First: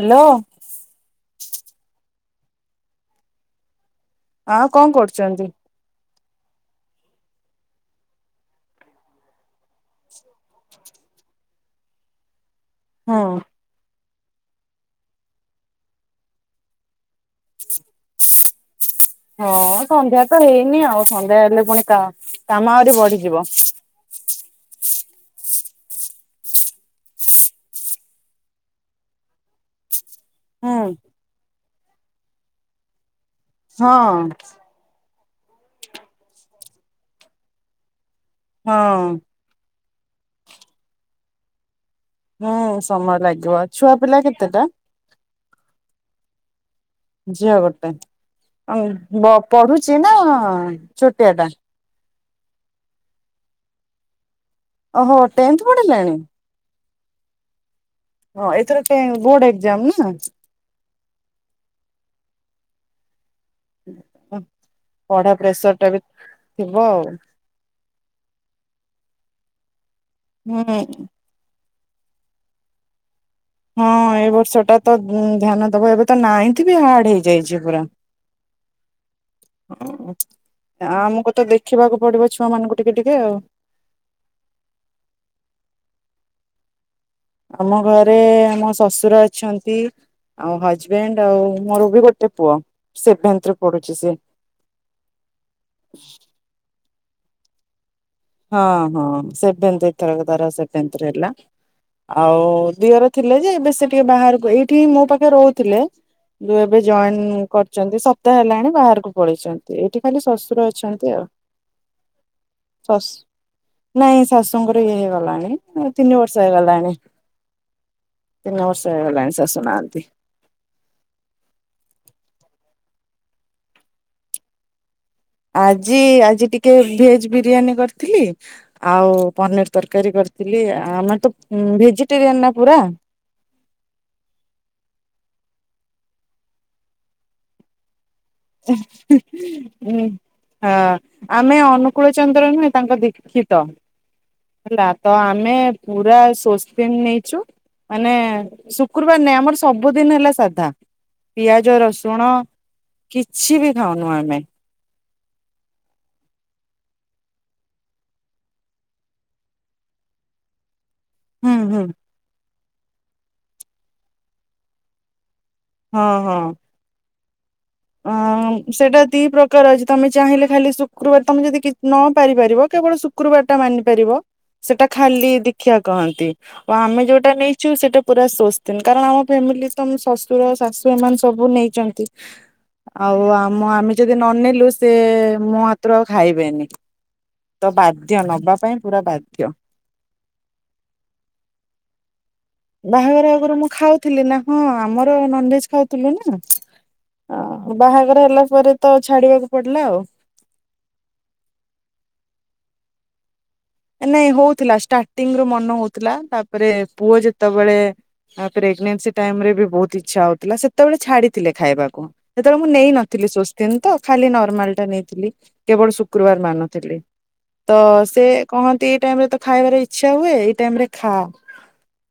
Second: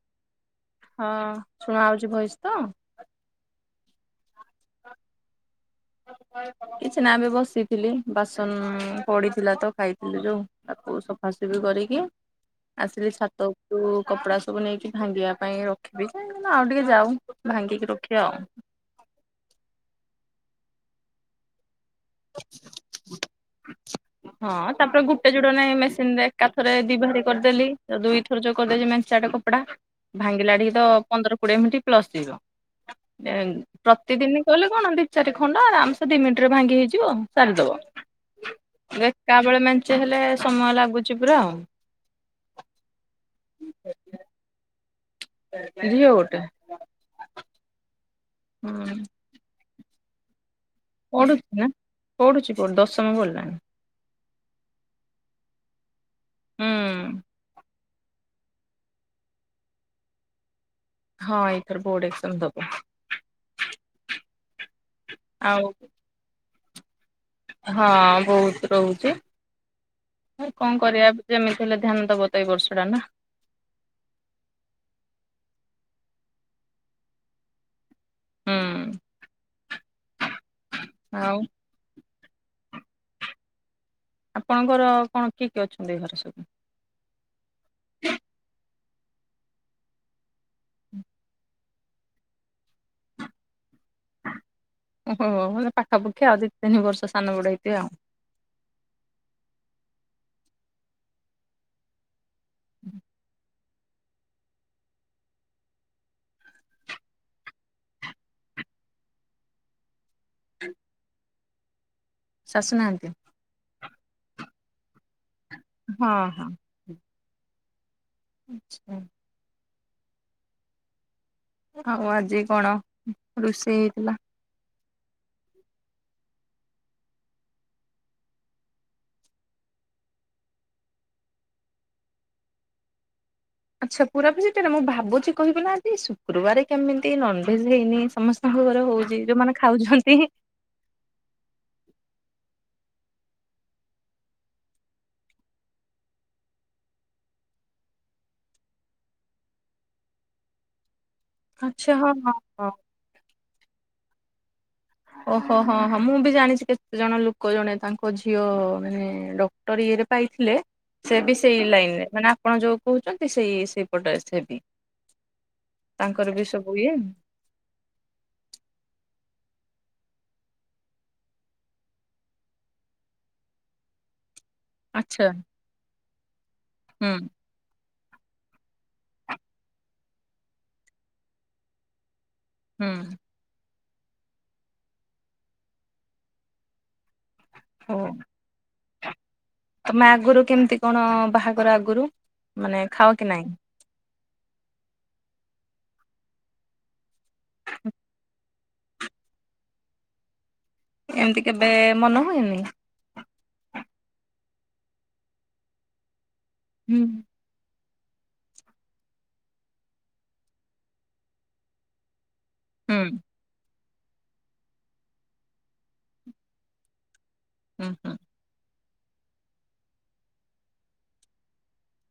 Hello. ହଁ ଶୁଣା ହଉଛି ଭଏସ ତ। ଆଉ କଣ କରୁଚନ୍ତି। କିଛି ନା ଏବେ ବସିଥିଲି ବାସନ ପଡିଥିଲା ତ ଖାଇଥିଲୁ ଯୋଉ। ତାକୁ ସଫାସଫି କରିକି ଆସିଲି ହଁ। ଛାତକୁ କପଡା ସବୁ ନେଇକି ଭାଙ୍ଗିବା ପାଇଁ ରଖିବି ଯେ ନା ଆଉ ଟିକେ ଯାଉ। ଭାଙ୍ଗିକି ରଖିବା ଆଉ। ହଁ ସନ୍ଧ୍ୟା ତ ହେଇନି ଆଉ ସନ୍ଧ୍ୟା ହେଲେ ପୁଣି କା କାମ ଆହୁରି ବଢିଯିବ। ହଁ ତାପରେ ଗୋଟେ ଯୋଡ ନାଇଁ ମେସିନ ରେ ଏକାଥରେ ଦି ଭାଡ଼ି କରିଦେଲି ଦୁଇଥର ଯୋଉ କରିଦେଛି ମେନ୍ସଟାକ ପଡ଼ା। ଭାଙ୍ଗିଲାଟି କି ହଁ ତ ପନ୍ଦର କୋଡିଏ ମିନିଟ ପ୍ଲସ ଯିବ ଏ ପ୍ରତିଦିନ କଲେ କଣ ଦି ଚାରି ଖଣ୍ଡ ଆରମସେ ଦି ମିନିଟ ରେ ଭାଙ୍ଗି ହେଇଯିବ ସାରିଦବ ଏକା ହଁ ଥ ରେ ଜ ମେଞ୍ଚେ ହେଲେ ସମୟ ଲାଗୁଛି ପୁରା ଆଉ। ହୁଁ ସମୟ ଲାଗିବ ଛୁଆ ଆଉ। ପିଲା କେତେଟା। ଝିଅ ଗୋଟେ। ଝିଅ ଗୋଟେ ଅ ହୁଁ ବ ପଢୁଛି ନା ଛୋଟିଆ ଟା ପଢ଼ୁଛି ନା ପଢ଼ୁଛି ପଢ଼ୁ ଦଶମ ପଡ଼ିଲଣି। ଓହୋ ଟେନ୍ଥ ପଢି଼ଲେଣି। ହୁଁ। ହଁ ଏଥର କେ ବୋର୍ଡ଼ ଏକ୍ଜାମ୍ ନା। ହଁ ଏଇଥର ବୋର୍ଡ଼ ଏକ୍ଜାମ୍ ଦେବ। ପଢ଼ା ଆଉ ପ୍ରେସର ଟା ବି ଥିବ ଆଉ। ହଁ ବହୁତ୍ ରହୁଛି ଆଉ କଣ ହୁଁ। କରିବା। ଯେମିତି ହେଲେ ଧ୍ୟାନ ଦବ ତ ଏଇ ବର୍ଷ ଟା ନା। ହଁ ଏ ବର୍ଷ ଟା ତ ଧ୍ୟାନ ଦବ ଏବେ ତ ନାଇନ୍ଥି ବି ହାର୍ଡ଼ ହେଇଯାଇଛି ପୁରା। ହୁଁ। ଓ ଆମକୁ ଆଉ ତ ଦେଖିବାକୁ ପଡ଼ିବ ଛୁଆ ମାନଙ୍କୁ ଟିକେ ଟିକେ ଆଉ। ଆପଣଙ୍କର କଣ କିଏ କିଏ ଅଛନ୍ତି ଘରେ ସବୁ? ଆମ ଘରେ ଆମ ଶଶୁର ଅଛନ୍ତି। ଆଉ ହଜବେଣ୍ଡ୍ ଆଉ ମୋର ବି ଗୋଟେ ପୁଅ ସେଭେନ୍ଥ୍ ରେ ପଢୁଛି ସେ। ଓହୋ ମାନେ ପାଖାପାଖି ଆଉ ଦି ତିନି ବର୍ଷ ସାନ ବଡ଼ ହେଇଥିବ ଆଉ। ହଁ ହଁ ସେଭେନ୍ଥ୍ ଏ ଥରକ ତାର ସେଭେନ୍ଥ୍ ରେ ହେଲା। ଆଉ ଦିଅର ଥିଲେ ଯେ ଏବେ ସେ ଟିକେ ବାହାରକୁ ଏଇଠି ହିଁ ମୋ ପାଖରେ ରହୁଥିଲେ। କିନ୍ତୁ ଏବେ ଜଏନ୍ କରିଛନ୍ତି ସପ୍ତାହ ହେଲାଣି ବାହାରକୁ ପଳେଇଛନ୍ତି ଏଇଠି ଖାଲି ଶଶୁର ଅଛନ୍ତି ଆଉ। ଶାଶୁ ନାହାନ୍ତି? ଶାଶୁ ନାଇଁ ଶାଶୁଙ୍କର ଇଏ ହେଇଗଲାଣି ହଁ ତିନି ବର୍ଷ ହଁ। ହେଇଗଲାଣି। ତିନି ବର୍ଷ ଆଚ୍ଛା ହେଇଗଲାଣି ଶାଶୁ ନାହାନ୍ତି। ଆଉ ଆଜି କଣ ରୋଷେଇ ହେଇଥିଲା? ଆଜି ଆଜି ଟିକେ ଭେଜ୍ ବିରିୟାନୀ କରିଥିଲି। ଆଉ ପନିର୍ ତରକାରୀ କରିଥିଲି ଆମର ତ ଭେଜିଟେରିୟାନ ନା ପୁରା। ଆଚ୍ଛା ପୁରା ଭେଜିଟେରିଆନ୍ ମୁଁ ଭାବୁଛି କହିବି ନା ଆଜି ଶୁକ୍ରବାର କେମିତି ନନଭେଜ୍ ହେଇନି ସମ ସବୁ ଘର ହଉଛି ଯୋଉମାନେ ଖାଉଛନ୍ତି। ହଁ ଆମେ ଅନୁକୂଳ ଚନ୍ଦ୍ର ନୁହେଁ ତାଙ୍କ ଦୀକ୍ଷିତ। ହେଲା ତ ଆମେ ପୁରା ସୋସସ୍ପିନ୍ ନେଇଛୁ। ମାନେ ଶୁକୃବାର ନାଇଁ ଆମର ସବୁଦିନି ହେଲା ସାଧା। ପିଆଜ ଆଚ୍ଛା ହଁ ରସୁଣ ହଁ ହଁ। କିଛି ବି ଖାଉନୁ ଆମେ। ଓହୋ ହୋ ହଁ ମୁଁ ବି ଜାଣିଛି କେତେ ଜଣ ଲୋକ ଜଣେ ତାଙ୍କ ଝିଅ ମାନେ ଡ ଡ଼କ୍ଟର ଇଏରେ ପାଇଥିଲେ। ସେ ବି ହୁଁ ସେଇ ହୁଁ ଲାଇନ୍ ରେ ମାନେ ଆପଣ ଯୋଉ କହୁଛନ୍ତି ସେଇ ସେଇପଟରେ ସେ ବି ତାଙ୍କର ବି ସବୁ ଇଏ। ଅଁ ସେଇଟା ଦି ପ୍ରକାର ଅଛି ତମେ ଚାହିଁଲେ ଖାଲି ଶୁକୃବାର ତମେ ଯଦି କିଛି ନ ପାରିପାରିବ କେବଳ ଶୁ ଶୁକ୍ରୁବାର ଟା ମାନି ପାରିବ ସେଟା ଆଚ୍ଛା ଖାଲି ଦୀକ୍ଷା କହନ୍ତି ଓ ଆମେ ହୁଁ ଯୋଉଟା ନେଇ ଯୋଉ ସେଟା ପୁରା [unintelligible] କାରଣ ଆମ ଫ୍ୟାମିଲି ତ ଶ୍ୱଶୁର ଶାଶୁ ଏମାନେ ସବୁ ନେଇଚନ୍ତି। ହୁଁ ଆଉ ଆମ ଆମେ ଯଦି ନନେଲୁ ସେ ମୋ ହାତରୁ ଆଉ ଖାଇବେନି। ତ ହଉ ବାଧ୍ୟ ନବା ପାଇଁ ପୁରା ବାଧ୍ୟ। ତମେ ଆଗରୁ କେମିତି କଣ ବାହାଘର ଆଗରୁ? ମାନେ ଖାଅ କି ବାହାଘର ନାଇଁ ଆଗରୁ ମୁଁ ଖାଉ ଥିଲି ନା ହଁ ଆମର ନନଭେଜ୍ ଖାଉଥିଲୁ ନା ବାହାଘର ହେଲା ପରେ ତ ଛାଡ଼ିବାକୁ ପଡ଼ିଲା ଆଉ। ଏମିତି କେବେ ମନ ହୁଏନି। ନାଇଁ ହଉଥିଲା ଷ୍ଟାର୍ଟିଙ୍ଗ୍ ରୁ ମନ ହଉଥିଲା ତାପରେ ହୁଁ ପୁଅ ଯେ ସେତେବେଳେ ପ୍ରେଗନନ୍ସି ଟାଇମ୍ ରେ ବି ବହୁତ୍ ଇଚ୍ଛା ହଉଥିଲା ସେତେବେଳେ ଛାଡ଼ିଥିଲେ ଖାଇବାକୁ। ସେତେବେଳେ ମୁଁ ହୁଁ ନେଇନଥିଲି ସୋ କିନ୍ତୁ ଖାଲି ନର୍ମାଲ ଟା ନେଇଥିଲି କେବଳ ଶୁକ୍ରବାର ମାନୁଥିଲି ତ ହୁଁ ସେ ହୁଁ କହନ୍ତି ଏଇ ଟାଇମ୍ ରେ ତ ଖାଇବାର ଇଚ୍ଛା ହୁଏ ଏଇ ଟାଇମ୍ ରେ ଖାଆ।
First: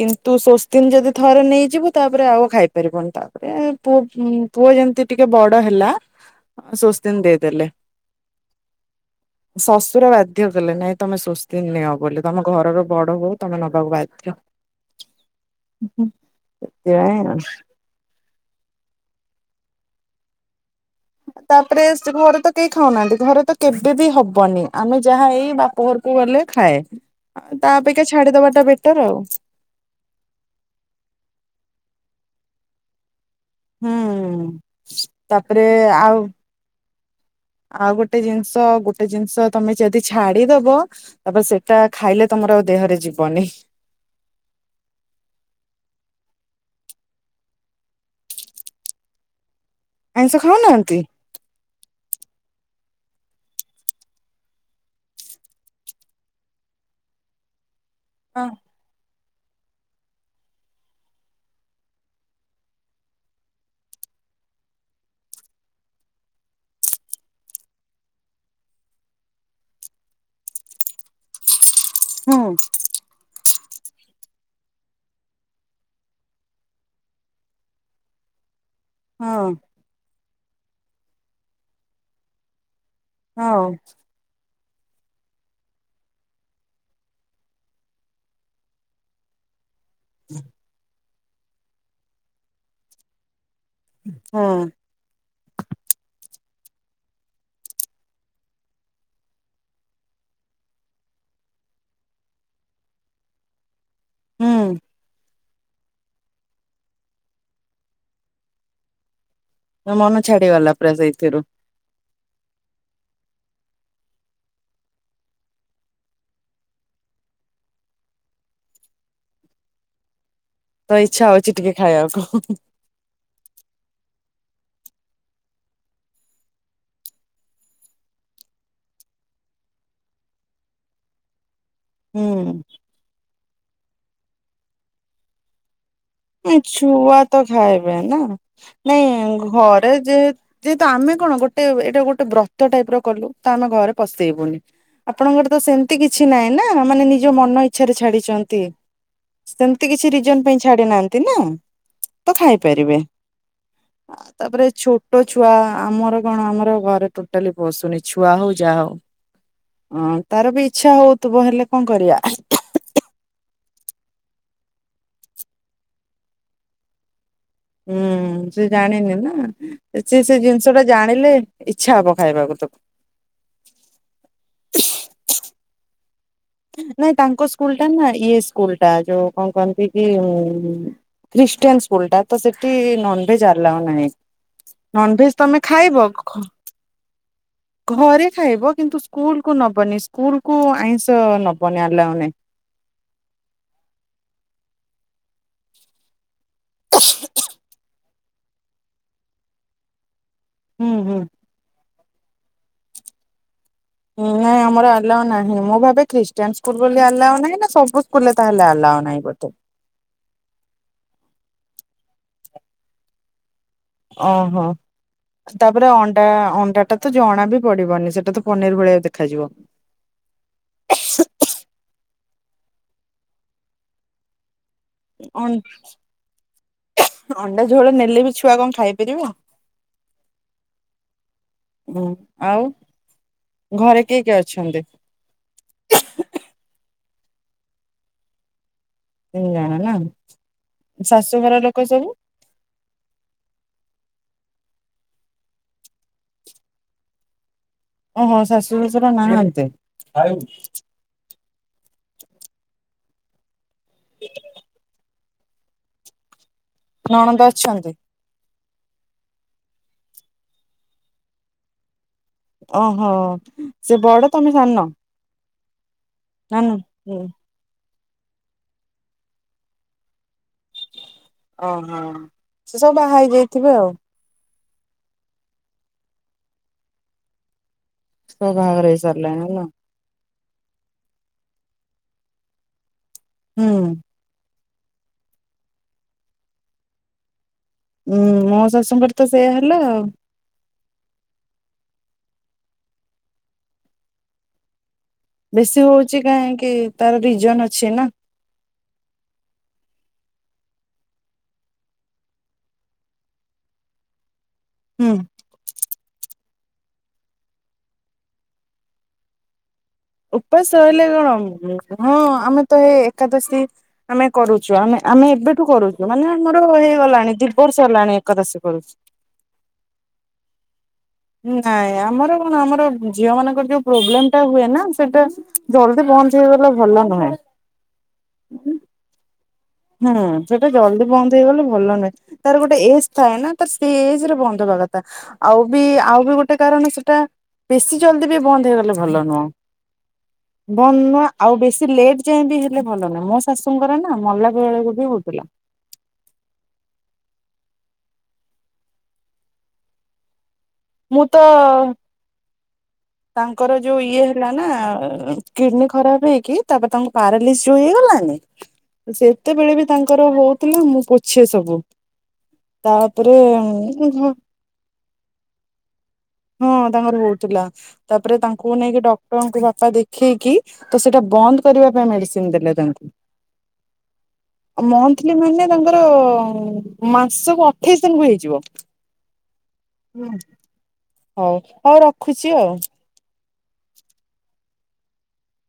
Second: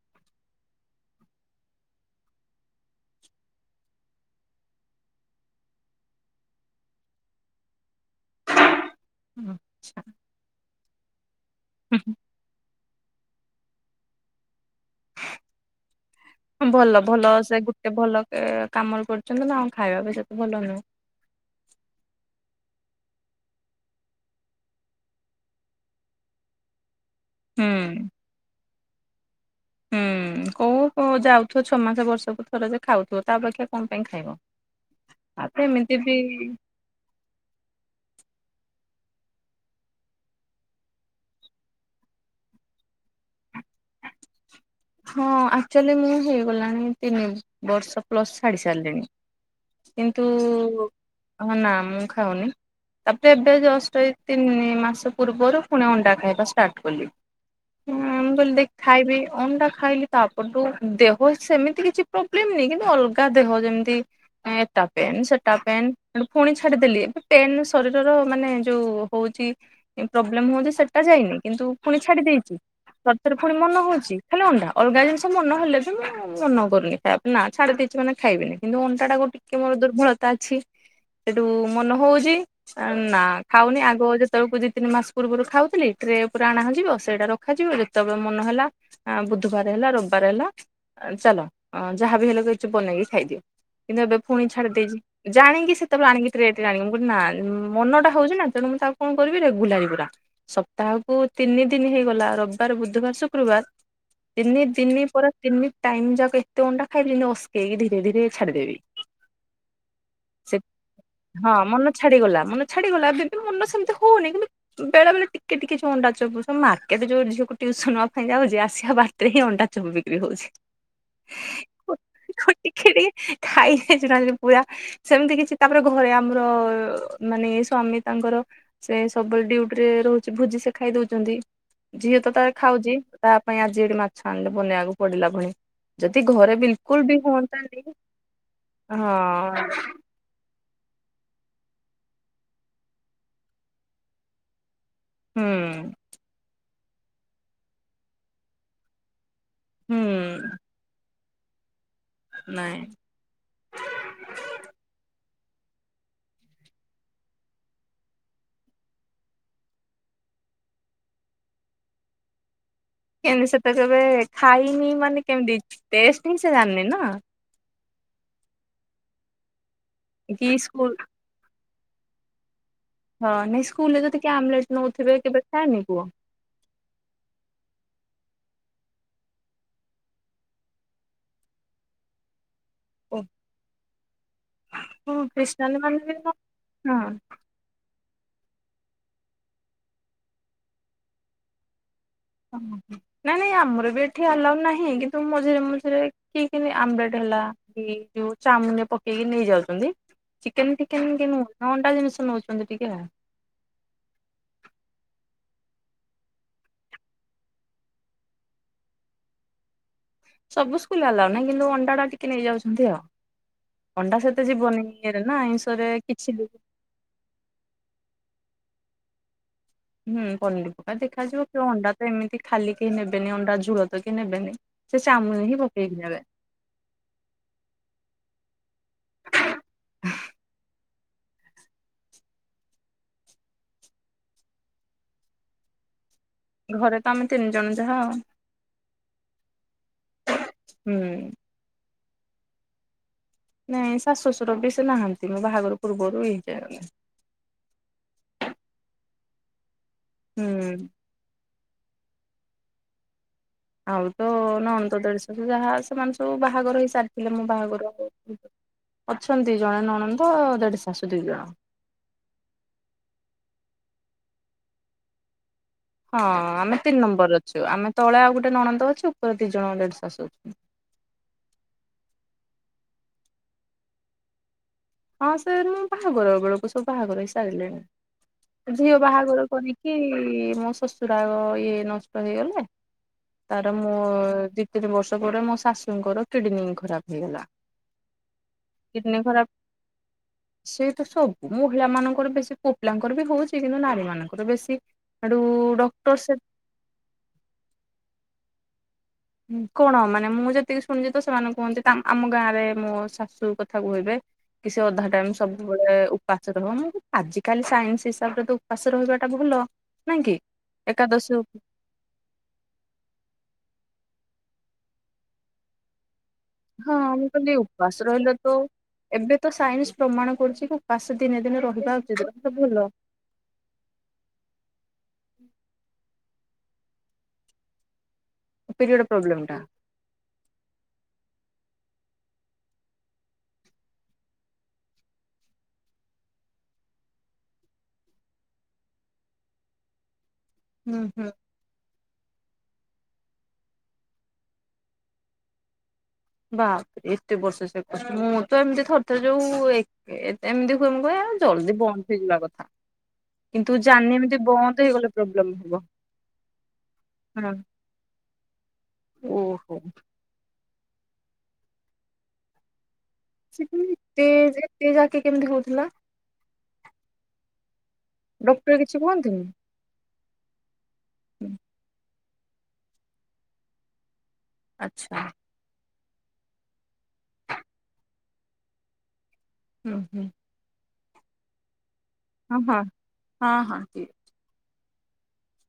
କିନ୍ତୁ ଶୋସ୍ତିନ୍ ଯଦି ଥରେ ନେଇଯିବୁ ତାପରେ ଆଉ ଖାଇପାରିବନି ତାପରେ ପୁଅ ପୁଅ ଯେମିତି ଟିକେ ବଡ଼ ହେଲା ସ୍ୱସ୍ତିନ୍ ଦେଇଦେଲେ। ଶଶୁର ବାଧ୍ୟ କଲେ ନାଇଁ ତମେ ସୁସ୍ଥ ନିଅ ହୁଁ ବୋଲି ତମ ଘରର ବଡ ବହୁ ତମେ ନବାକୁ ବାଧ୍ୟ ସେଥିପାଇଁ ଏତେ ଭଲ କାମରେ କରୁଛନ୍ତି ନା ଆଉ ଖାଇବା ବି ସେତେ ଭଲ ନୁହେଁ ତାପରେ ସେ ଘରେ ତ କେହି ଖାଉନାହାନ୍ତି ଘରେ ତ କେବେ ବି ହବନି ଆମେ ଯାହା ଏଇ ବାପ ଘର କୁ ଗଲେ ଖାଏ ଆ ହୁଁ। ତାପେକ୍ଷା ଛାଡିଦବାଟା ବେଟର ଆଉ ହୁଁ କୋଉ କୋଉ ଯାଉଥିବ ଛଅ ମାସ ବର୍ଷକୁ ଥର ଯେ ଖାଉଥିବ ତା ଅପେକ୍ଷା କଣ ହୁଁ ପାଇଁ ଖାଇବ ଆଉ ତାପରେ ତ ଏମିତି ଆଉ ବି ଆଉ ଗୋଟେ ଜିନିଷ ଗୋଟେ ଜିନିଷ ତମେ ଯଦି ଛାଡିଦବ ତାପରେ ସେଟା ଖାଇଲେ ତମର ଆଉ ଦେହରେ ଯିବନି। ହଁ ଆକ୍ଚୁଆଲି ମୁଁ ହେଇଗଲାଣି ତିନି ବର୍ଷ ପ୍ଲସ୍ ଛାଡିି ସାରିଲିଣି କିନ୍ତୁ ଆଇଁଷ ଖାଉନାହାନ୍ତି? ହଁ ନା ମୁଁ ଖାଉନି ତାପରେ ଏବେ ଜଷ୍ଟ ଏଇ ତିନି ମାସ ପୂର୍ବରୁ ପୁଣି ଅଣ୍ଡା ଖାଇବା ଷ୍ଟାର୍ଟ କଲି ହଁ ହଁ ବୋଲି ଦେଖ ଖାଇବି ଅଣ୍ଡା ଖାଇଲି ତାପଠୁ ଦେହ ସେମିତି କିଛି ପ୍ରୋବ୍ଲେମ ନହି କିନ୍ତୁ ଅଲଗା ଦେହ ଯେମିତି ଏଟା ପେନ୍ ସେଟା ପେନ୍ ପୁଣି ଛାଡିଦେଲି ଏବେ ପେନ୍ ଶରୀରର ମାନେ ଯୋଉ ହ ପ୍ରୋବ୍ଲେ ହଉଛି ସେଟା ଯାଇନି କିନ୍ତୁ ପୁଣି ଛାଡି ହଁ ଦେଇଛି। ପୁଣି ମନ ହଉଛି ଖାଲି ଅଣ୍ଡା ଅଲଗା ଜିନିଷ ମନେ ହେଲେ ବି ମୁଁ ମନ କରୁନି ଖା ନା ଛାଡି ଦେଇଛି ମାନେ। ଖାଇବନି କିନ୍ତୁ ଅଣ୍ଟାଟାକୁ ହଁ ଟିକେ ମୋର ଦୁର୍ବଳତା ଅଛି ସେଠୁ ମନ ହଉଛି। ନା ହଁ ଖାଉନି ଆଗ ଯେତେବେଳକୁ ଦି ତିନି ମାସ ପୂର୍ବରୁ ଖାଉଥିଲି ଟ୍ରେ ପୁରା ଅଣା ଯିବ ସେଇଟା ରଖାଯିବ ଯେତେବେଳେ ମନ ହେଲା ବୁଧବାର ହେଲା ର ହେଲା ଚାଲ ଯାହାବି ହେଲେ ବନେଇକି ଖାଇଦିଅ କିନ୍ତୁ ଏବେ ପୁଣି ହଁ ଛାଡ଼ିଦେଇଛି। ଜାଣିକି ସେତେବେଳେ ଆଣିକି ଟ୍ରେରେ ଆଣି ମୁଁ କ ନା ମନ ଟା ହଉଛି ନା ତଣୁ ମୁଁ ତାକୁ କଣ କରିବି ରେଗୁଲାରୀ ପୁରା। ସପ୍ତାହକୁ ତିନି ଦିନ ହେଇଗଲା ରବି ାର ବୁଧବାର ଶୁକ୍ରବାର ତିନି ହୁଁ ଦିନି ପ ତିନିି ଟାଇମ ଯାକ ଏତେ ଅଣ୍ଡା ଖାଇବି ଓସକେଇକି ଧୀରେ ଧୀରେ ଛାଡିଦେବି ମୋ ମନ ସେ ଛାଡିଗଲା ପୁରା ସେଇଥିରୁ ହଁ ମନ ଛାଡିଗଲା ମନ ଛାଡିଗଲା ଏବେ ବି ମନ ସେମିତି ହଉନି କିନ୍ତୁ ବେଳେ ବେଳେ ଟିକେ ଟିକେ ଅଣ୍ଡା ଚପ ମାର୍କେ ଯୋ ଝିଅକୁ ଟିଉସନ ନବା ପାଇଁ ଯାଉଛି ଆସିବା ବାଟରେ ହିଁ ଅଣ୍ଡା ଚପ ବିକ୍ରି ହଉଛି। ତ ଇଚ୍ଛା ହଉଛି ଟିକେ ଖାଇବାକୁ ଟିକେ ଟିକେ ଖାଇ ପୁରା ସେମିତି କିଛି ତାପରେ ଘରେ ଆମର ମାନେ ସ୍ଵାମୀ ତାଙ୍କର ସେ ସବୁବେଳେ ଡୁଟି ରେ ରହୁଛି ଭୋଜି ସେ ଖାଇ ଦଉଛନ୍ତି। ଝିଅ ତ ହୁଁ। ଖାଉଛି ତା ପାଇଁ ଆଜି ଏଠି ମାଛ ଆଣିଲେ ବନେଇବାକୁ ପଡିଲା ପୁଣି ଯଦି ଘରେ ବିଲକୁଲ ବି ଛୁଆ ତ ହୁଅନ୍ତାନି ଖାଇବେ ନା ନାଇଁ ହଁ ଘରେ ଯେତ ଯେହେତୁ ଆମେ କଣ ଗୋଟେ ଏଇଟା ଗୋଟେ ବ୍ରତ ଟାଇପ ର କଲୁ ତ ଆମେ ଘରେ ପଶେଇବୁନି। ହୁଁ ଆପଣଙ୍କର ତ ସେମତି କିଛି ନାହିଁ ନା ମାନେ ନିଜ ମନ ଇଚ୍ଛାରେ ଛାଡିଛନ୍ତି। ସେମିତି ହୁଁ କିଛି ରିଜନ ପାଇଁ ଛାଡି ନାହାନ୍ତି ନା ତ ନାଇଁ। ଖାଇପାରିବେ। ତାପରେ ଛୋଟ ଛୁଆ ଆମର କଣ ଆମର ଘରେ ଟୋଟାଲି ପସୁନି ଛୁଆ ହଉ ଯାହା ହଉ। ହଁ ତାର ବି ଇଚ୍ଛା ହଉଥିବ ହେଲେ କଣ କରିବା କେତି ସେତ କେବେ ଖାଇନି ମାନେ କେମିତି ଟେଷ୍ଟ ସେ ଜାଣିନି ନା ହୁଁ ସେ ଜାଣିନି ନା ସେ ସେ କି ଜିନିଷ ଟା ସ୍କୁଲ ଜାଣିଲେ ଇଛା ହବ ଖାଇବାକୁ ତାକୁ ହଁ ନାଇଁ ସ୍କୁଲରେ ତ ଟିକେ ଆମଲେଟ୍ ନେଉଥିବେ କେବେ ଖାଏନି ପୁହ ନାଇଁ ତାଙ୍କ ସ୍କୁଲ ଟା ନା ଇଏ ସ୍କୁଲ ଟା ଯୋଉ କଣ କହନ୍ତି କି କ୍ରିଷ୍ଟଟିୟନ୍ସ୍ ସ୍କୁଲ ଟା। ତ ସେଠି ନନଭେଜ ଆଲାଉ ନାହିଁ ଓହୋ ନନଭେଜ ତମେ ଖ୍ରୀଷ୍ଟିଆନ ମାନେ ଖାଇବ। ବି ହଁ। ହଁ। ଘରେ ଖାଇବ କିନ୍ତୁ ସ୍କୁଲ୍ କୁ ନବନି ସ୍କୁଲ୍ କୁ ଆଇଁଷ ନବନି ଆଲାଉ ନାହିଁ। ଓ ନାଇଁ ନାଇଁ ଆମର ବି ଏଠି ଆଲାଉ ନାହିଁ କିନ୍ତୁ ମଝିରେ ମଝିରେ କି କି ଆମ୍ବଲେଟ୍ ହେଲା କି ଯୋଉ ଚାଉମିନ୍ ରେ ପକେଇକି ନେଇଯାଚନ୍ତି। ଚିକେନ ହୁଁ ହୁଁ। ଫିକେନ କେ ନୁ ଅଣ୍ଡା ଜିନିଷ ନେଉଛନ୍ତି ଟିକେ ନାଇଁ ଆମର ଆଲାଓ ନାହିଁ ମୁଁ ଭାବେ ଖ୍ରୀଷ୍ଟିୟାନ୍ ସ୍କୁଲ୍ ବୋଲି ଆଲାଓ ନାହିଁ ନା ସବୁ କୁଲ୍ ରେ ତାହାଲେ ଆଲାଉ ନାହିଁ ବୋଧେ। ସବୁ ସ୍କୁଲ୍ ଆଲାଉ ନାଇଁ କିନ୍ତୁ ଅଣ୍ଡା ଟା ଟିକେ ନେଇଯାଉଛନ୍ତି ଆଉ। ଅଣ୍ଡା ସେତେ ଓହୋ ଯିବନି ଇରେ ନା ତାପରେ ଆଇଁଷରେ ଅଣ୍ଡା କିଛି ଅଣ୍ଡା ଟା ତ ଜଣା ବି ପଡିବନି ସେଟା ତ ପନିର ଭୋଳିଆ ଦେଖାଯିବ। ହୁଁ ପନିରି ପକା ଦେଖାଯିବ କି ଅଣ୍ଡା ତ ଏମିତି ଖାଲି କେହି ନେବେନି ଅଣ୍ଡା ଝୁଳ ତ କେ ନେବେନି। ସେ ଚାମୁଚ ଅଁ ହିଁ ପକେଇକି ନେବେ ଅଣ୍ଡା ଝୋଳ ନେଲେ ବି ଛୁଆ କଁ ଖାଇପାରିବେ ହୁଁ ଆଉ ଘରେ କିଏ କିଏ ଅଛନ୍ତି? ଘରେ ତ ଆମେ ତିନି ଜଣ ଯାହା ଆଉ। ହୁଁ। ଶାଶୁ ଘର ଲୋକ ସବୁ ନାଇଁ ଶାଶୁ ଶଶୁର ବି ସେ ନାହାଁନ୍ତି ମୁଁ ବାହାଘର ପୂର୍ବରୁ ହେଇଯାଏ। ଓହୋ ଶାଶୁ ଶଶୁର ନାହାନ୍ତି। ହୁଁ। ଆଉ ତ ନ ଅନ୍ତଦଳଶ ଯାହା ସେମାନେ ସବୁ ବାହାଘର ହେଇ ସାରିଥିଲେ ନଣନ୍ଦ ମୁଁ ଅଛନ୍ତି ବାହାଘର। ଅଛନ୍ତି ଜଣେ ନ ଅଣନ୍ଦ ଦେଢ଼ ଶାଶୁ ଦି ଜଣ। ଓହୋ ସେ ବଡ ତମେ ସାନ? ହଁ ନା? ଆମେ ତିନ୍ ହୁଁ ନମ୍ବର ଅଛୁ ଆମେ ତଳେ ଆଉ ଗୋଟେ ନଣନ୍ଦ ଅଛୁ ଉପରେ ଦି ଜଣ ଦେଢ ଶାଶୁ। ଓହୋ ସେ ସବୁ ବାହା ହେଇ ଯାଇଥିବେ ଆଉ। ହଁ ସାର୍ ମୁଁ ବାହାଘର ବେଳକୁ ସବୁ ବାହାଘର ହେଇ ସବୁ ସାରିଲେଣି ବାହାଘର ହେଇ ଝିଅ ସାରିଲାଣି ବାହାଘର ହେଲା କରି କି ମୋ ଶଶୁରାାଗ ଇଏ ନଷ୍ଟ ହେଇଗଲେ ହୁଁ। ତାର ମୁଁ ଦି ତିନି ବର୍ଷ ପରେ ମୋ ଶାଶୁଙ୍କର କିଡନୀ ଖରାପ ହେଇଗଲା। ଉୁଁ ମୋ ଶାଶୁଙ୍କର ତ ସେଇୟା ହେଲା ଆଉ। ସେଇଠୁ ସ ମହିଳା ମାନଙ୍କର ବେଶୀ କୋପିଲଙ୍କର ବି ହଉଛି କିନ୍ତୁ ନାରୀ ମାନଙ୍କର ବେଶୀ। ହେଠୁ ବେଶୀ ଡକ୍ଟର ହୋଉଚି ସେ କାହିଁକି ତାର ରିଜନ୍ ଅଛି ନା। କଣ ମାନେ ମୁଁ ଯେତିକି ଶୁଣିଚି ତ ସେମାନେ କୁହନ୍ତି ଆମ ଗାଁରେ ମୁ ଶାଶୁ କଥା କହିବେ କିସ ଅଧା ହୁଁ। ଟାଇମ୍ ସବୁବେଳେ ଉପାସ ରହୁନ ଆଜିକାଲି ସାଇନ୍ସ ହିସାବରେ ତ ଉପାସ ରହିବାଟା ଭଲ। ନାଇଁ କି ଉପାସ୍ ରହିଲେ କଣ ଏକାଦଶୀ ହଁ ଆମେ ତ ଏ ଏକାଦଶୀ ଆମେ କରୁଛୁ ଆମେ ଆମେ ଏବେଠୁ କରୁ ମାନେ ଆମର ହଁ ମୁଁ ହେଇଗଲାଣି ଦି କହିଲି ବର୍ଷ ଉପାସ ହେଲାଣି ରହିଲେ ତ ଏକାଦଶୀ କରୁଚି। ଏବେ ତ ସାଇନ୍ସ ପ୍ରମାଣ କରୁଚି କି ଉପାସ୍ ଦିନେ ଦିନେ ନାଇଁ ରହିବା ଆମର କଣ ତ ଆମର ଭଲ। ଝିଅ ମାନଙ୍କର ଯୋଉ ପ୍ରୋବ୍ଲେମ୍ ଟା ହୁଏ ନା ସେଟା ଜଲ୍ଦି ପହଞ୍ଚେଇ ଗଲେ ଭଲ ନୁହେଁ। ଟି ଗେଟ୍ ପ୍ରୋବ୍ଲେମ୍ ଟା ହୁଁ ସେଟା ଜଲଦି ବନ୍ଦ ହେଇଗଲେ ଭଲ ନୁହେଁ। ତାର ଗୋଟେ ଏଜ୍ ଥାଏ ନା ତାର ସେଇ ଏଜ୍ ରେ ବନ୍ଦ୍ ହବା କଥା। ଆଉ ବି ଆଉ ବି ଗୋଟେ କାରଣ ସେଟା ବେଶୀ ଜଲ୍ଦି ବି ବନ୍ଦ୍ ହେଇଗଲେ ଭଲ ନୁହଁ। ବନ୍ଦ୍ ହୁଁ ନୁଆ ହୁଁ। ଆଉ ବେଶୀ ଲେଟ ଯାଏ ବି ହେଲେ ଭଲ ନୁହଁ ମୋ ଶାଶୁଙ୍କର ନା ମଲା ବେଳେକୁ ବି ହୋଉଥୁଲା। ବାପ୍ ରେ ଏତେ ବର୍ଷ ସେ କରଛି ମୁଁ ତ ଏମିତି ଥରେଥରେ ଯୋଉ ଏ ଏ ଏମିତି ହୁଏ ମୁ କୁହେ ମୁଁ ତ ଜଲ୍ ଦି ବନ୍ଦ୍ ହେଇଯିବା କଥା। କିନ୍ତୁ ତାଙ୍କର ଯୋଉ ଜାଣିନି ଇଏ ଏମିତି ହେଲା ନା ବନ୍ଦ ହେଇଗଲେ ପ୍ରୋବ୍ଲେମ ହବ। କିଡ୍ନୀ ଖରାପ୍ ହେଇକି ତାପେ ତାଙ୍କୁ ହଁ। ପାରାଲିସ୍ ଯୋଉ ହେଇଗଲାନି, ଓହୋ ସେତେବେଳେ ବି ତାଙ୍କ୍ ତାର ହୋଉଥିଲା ମୁଁ ପୋଛେ ସବୁ। ତା ଓପରେ ସି ଏତେ ଏତେ ଯାକି କେମିତି ହୋଉଥୁଲା? ହଁ ତାଙ୍କର ହଉଥିଲା ତାପରେ ଡକ୍ଟର ତାଙ୍କୁ କିଛି ନେଇକି କୁହନ୍ତିନି? ଡକ୍ଟରଙ୍କୁ ପା ପା ଦେଖେଇକି ତ ସେଟା ବନ୍ଦ କରିବା ପାଇଁ ମେଡିସିନ ଦେଲେ ତାଙ୍କୁ। ଆଚ୍ଛା ମନ୍ଥଲି ମାନେ ତାଙ୍କର ମାସକୁ ଅଠେଇଶ ଦିନକୁ ହେଇଯିବ। ହୁଁ ହୁଁ। ହଉ ହଉ ର ହଁ-ହଁ ହଁ ହଁ।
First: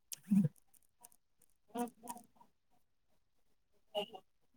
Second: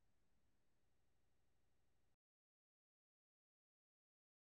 [unintelligible] ଆଜ୍ଞା।